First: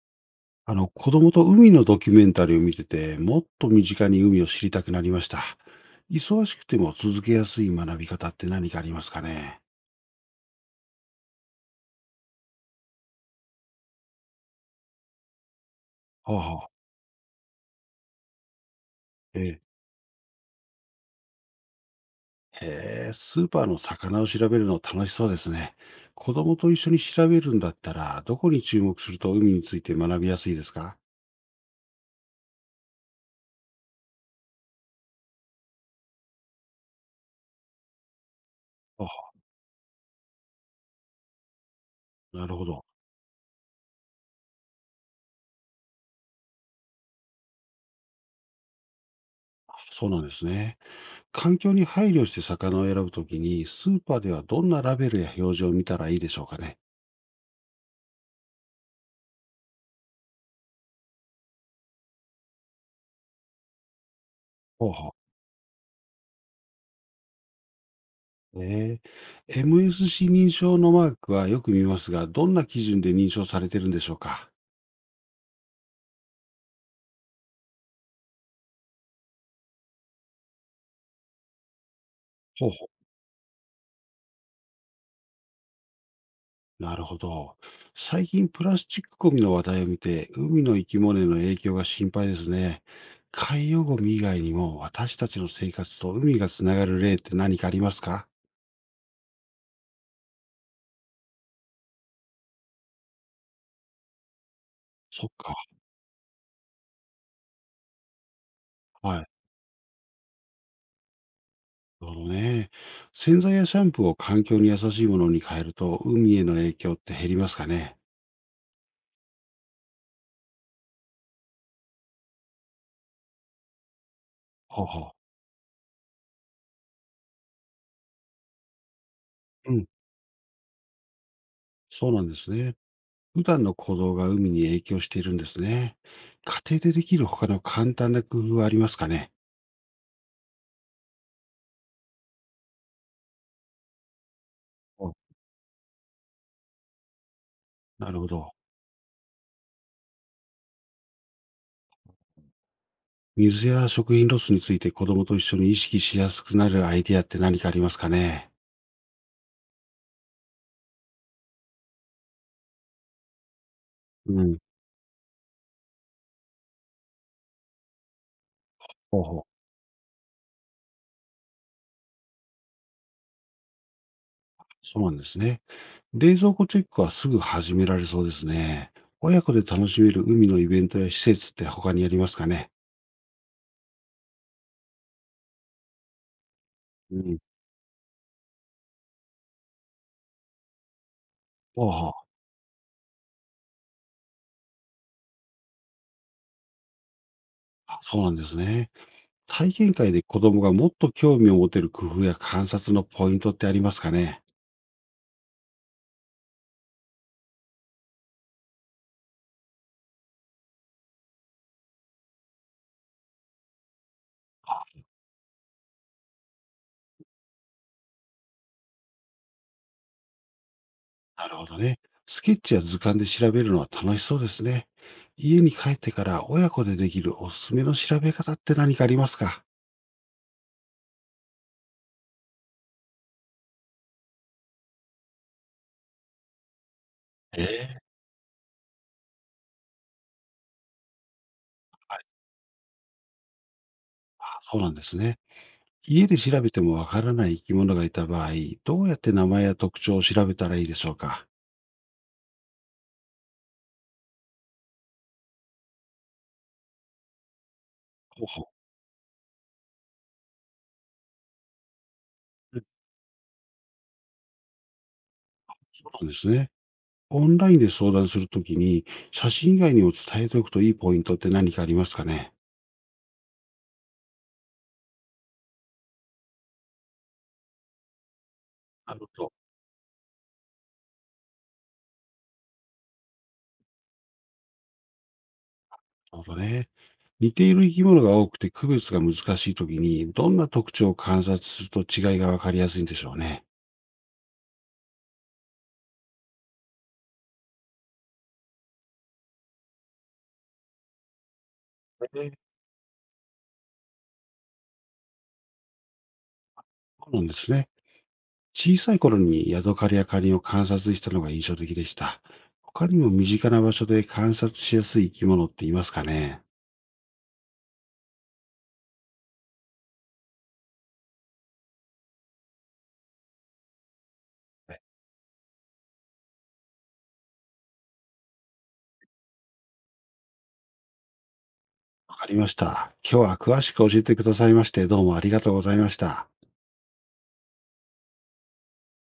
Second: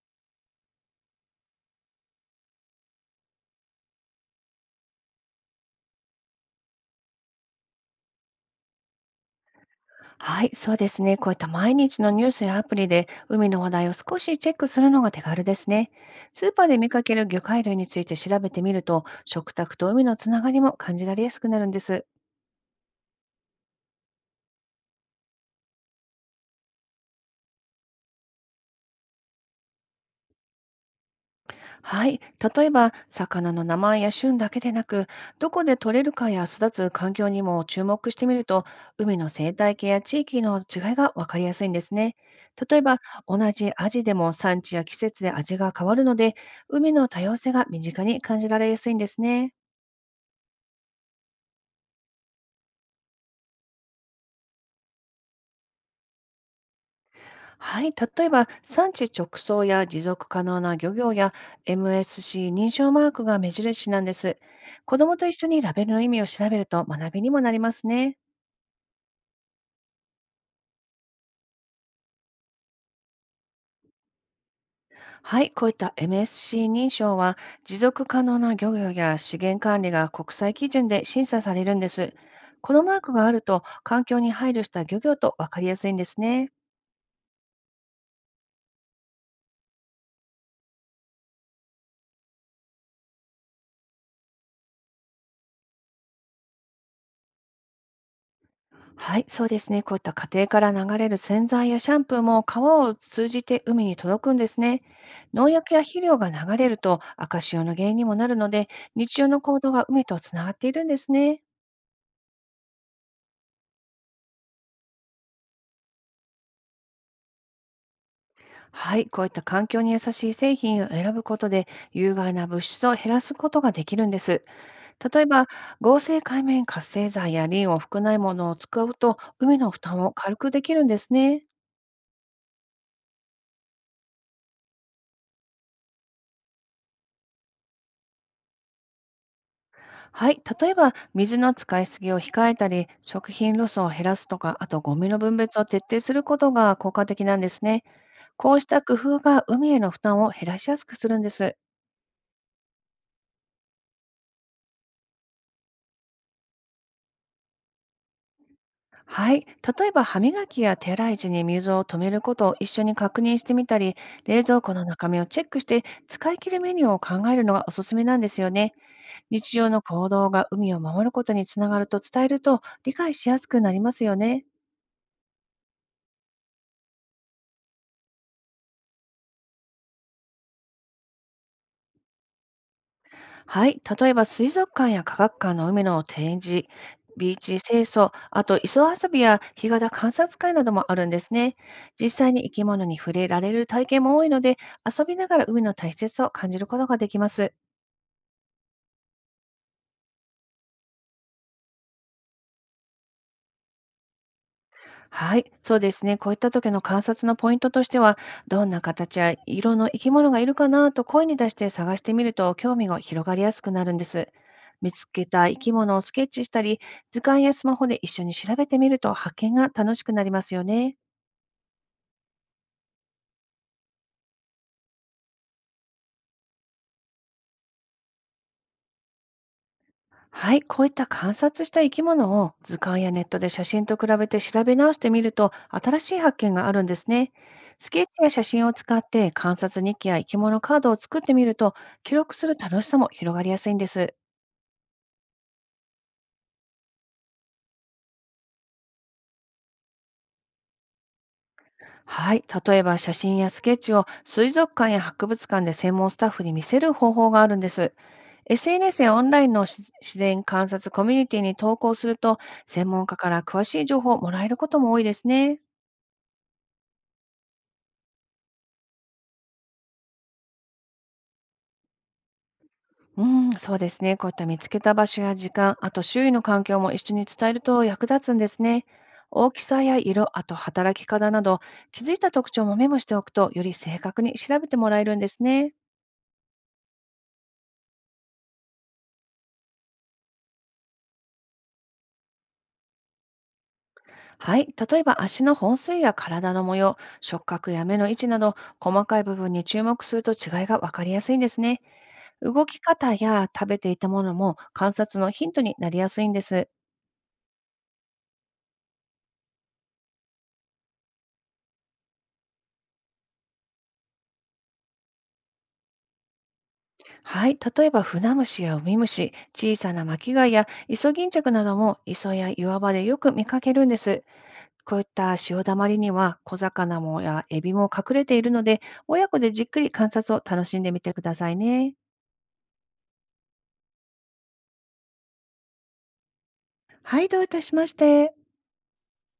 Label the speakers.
Speaker 1: 子供と海のドキュメンタリーを見てて、もっと身近に海を知りたくなりました。忙しくても続けやすい学び方って何かありますかね？
Speaker 2: はい、そうですね。こういった毎日のニュースやアプリで海の話題を少しチェックするのが手軽ですね。
Speaker 1: はあ、
Speaker 2: スーパ
Speaker 1: は
Speaker 2: ー
Speaker 1: あ、
Speaker 2: で見かける魚介類について調べてみると、
Speaker 1: え
Speaker 2: 食
Speaker 1: え、
Speaker 2: 卓と海のつながりも感じられやすくなるんです。
Speaker 1: へえ、スーパーの魚を調べるの楽しそうですね。子供と一緒に調べるんだったら、どこに注目すると海について学びやすいですか？
Speaker 2: はい、例えば魚の名前や旬だけでなく、どこで取れるかや育つ環境にも注目してみると、
Speaker 1: あ、
Speaker 2: 海の
Speaker 1: ほ
Speaker 2: 生態系や地域の違いがわかりやすいんですね。
Speaker 1: う。なるほ
Speaker 2: 例え
Speaker 1: ど。
Speaker 2: ば、同じアジでも産地や季節で味が変わるので、海の多様性が身近に感じられやすいんですね。
Speaker 1: そうなんですね。環境に配慮して魚を選ぶときに、スーパーではどんなラベルや表示を見たらいいでしょうかね。
Speaker 2: はい、例えば産地直送や持続可能な漁業や MSC 認証マークが目印なんです。
Speaker 1: ほう
Speaker 2: 子ど
Speaker 1: ほう。
Speaker 2: もと一緒にラベルの意味を調べると学びにもなりますね。
Speaker 1: ねえ、 MSC 認証のマークはよく見ますが、どんな基準で認証されてるんでしょうか？
Speaker 2: はい、こういった MSC 認証は、持続可能な漁業や資源管理が国際基準で審査されるんです。
Speaker 1: ほう
Speaker 2: この
Speaker 1: ほ。
Speaker 2: マークがあると、環境に配慮した漁業と分かりやすいんですね。
Speaker 1: なるほど。最近プラスチックゴミの話題を見て、海の生き物への影響が心配ですね。海洋ゴミ以外にも私たちの生活と海がつながる例って何かありますか？
Speaker 2: はい、そうですね。こういった家庭から流れる洗剤やシャンプーも、川を通じて海に届くんですね。
Speaker 1: そっ
Speaker 2: 農
Speaker 1: か。
Speaker 2: 薬や肥料が流れると赤潮の原因にもなるので、日
Speaker 1: は
Speaker 2: 常
Speaker 1: い。
Speaker 2: の行動が海とつながっているんですね。
Speaker 1: なるほどね。洗剤やシャンプーを環境に優しいものに変えると、海への影響って減りますかね？
Speaker 2: はい、こういった環境に優しい製品を選ぶことで、有害な物質を減らすことができるんです。
Speaker 1: ほうほう。
Speaker 2: 例えば、合成界面活性剤やリンを含まないものを使うと、海の
Speaker 1: う
Speaker 2: 負
Speaker 1: ん。
Speaker 2: 担を軽くできるんですね。
Speaker 1: そうなんですね。普段の行動が海に影響しているんですね。家庭でできる他の簡単な工夫はありますかね？
Speaker 2: はい、例えば水の使いすぎを控えたり、食品ロスを減らすとか、あとゴミ
Speaker 1: お、
Speaker 2: の分別を徹底することが効果的なんですね。
Speaker 1: なるほど。
Speaker 2: こうした工夫が、海への負担を減らしやすくするんです。
Speaker 1: 水や食品ロスについて子供と一緒に意識しやすくなるアイデアって何かありますかね？
Speaker 2: はい、例えば歯磨きや手洗い時に水を止めることを一緒に確認してみたり、冷
Speaker 1: うん。
Speaker 2: 蔵庫の中身をチェックして使い切るメニューを考えるのがおすすめなんですよね。
Speaker 1: ほうほ
Speaker 2: 日
Speaker 1: う。
Speaker 2: 常の行動が海を守ることにつながると伝えると、理解しやすくなりますよね。
Speaker 1: そうなんですね。冷蔵庫チェックはすぐ始められそうですね。親子で楽しめる海のイベントや施設って他にありますかね？
Speaker 2: はい、例えば水族館や科学館の海の展示、
Speaker 1: う
Speaker 2: ビー
Speaker 1: ん。
Speaker 2: チ清掃、あと磯遊びや干潟観察会などもあるんですね。
Speaker 1: ほうほ
Speaker 2: 実
Speaker 1: う。
Speaker 2: 際に生き物に触れられる体験も多いので、遊びながら海の大切さを感じることができます。
Speaker 1: あ、そうなんですね。体験会で子供がもっと興味を持てる工夫や観察のポイントってありますかね？
Speaker 2: はい、そうですね。こういった時の観察のポイントとしては、どんな形や色の生き物がいるかなと声に出して探してみると、興味が広がりやすくなるんです。見つけた生き物をスケッチしたり、図鑑やスマホで一緒に調べてみると、発見が楽しくなりますよね。
Speaker 1: なるほどね。スケッチや図鑑で調べるのは楽しそうですね。家に帰ってから親子でできるおすすめの調べ方って何かありますか？
Speaker 2: はい、こういった観察した生き物を図鑑やネットで写真と比べて調べ直してみると、新しい発見があるんですね。
Speaker 1: え
Speaker 2: スケ
Speaker 1: え、
Speaker 2: ッチや写真を使って観察日記や生き物カードを作ってみると、記録する楽しさも広がりやすいんです。
Speaker 1: あ、そうなんですね。家で調べてもわからない生き物がいた場合、どうやって名前や特徴を調べたらいいでしょうか？
Speaker 2: はい。例えば、写真やスケッチを水族館や博物館で専門スタッフに見せる方法があるんです。
Speaker 1: ほうほ
Speaker 2: SNS やオンラインのし自然観察コミュニティに投稿すると、
Speaker 1: う。
Speaker 2: 専門家から詳しい情報をもらえることも多いですね。
Speaker 1: そうなんですね。オンラインで相談するときに、写真以外にも伝えておくといいポイントって何かありますかね？
Speaker 2: うん、そうですね。こういった見つけた場所や時間、あと周囲の環境も一緒に伝えると役立つんですね。
Speaker 1: なるほ
Speaker 2: 大
Speaker 1: ど。
Speaker 2: きさや色、あと働き方など、気づいた特徴もメモしておくと、より正確に調べてもらえるんですね。
Speaker 1: なるほどね。似ている生き物が多くて区別が難しいときに、どんな特徴を観察すると違いがわかりやすいんでしょうね。
Speaker 2: はい。例えば足の本数や体の模様、触覚や目の位置など、細かい部分に注目すると違いが分かりやすいんですね。
Speaker 1: えー、
Speaker 2: 動き方や食べていたものも観察のヒントになりやすいんです。
Speaker 1: そうなんですね。小さい頃にヤドカリやカニを観察したのが印象的でした。他にも身近な場所で観察しやすい生き物っていますかね。
Speaker 2: はい。例えば船虫やウミムシ、小さな巻貝やイソギンチャクなども磯や岩場でよく見かけるんです。こういった潮だまりには小魚もやエビも隠れているので、親子でじっくり観察を楽しんでみてくださいね。
Speaker 1: わかりました。今日は詳しく教えてくださいまして、どうもありがとうございました。
Speaker 2: はい、どういたしまして。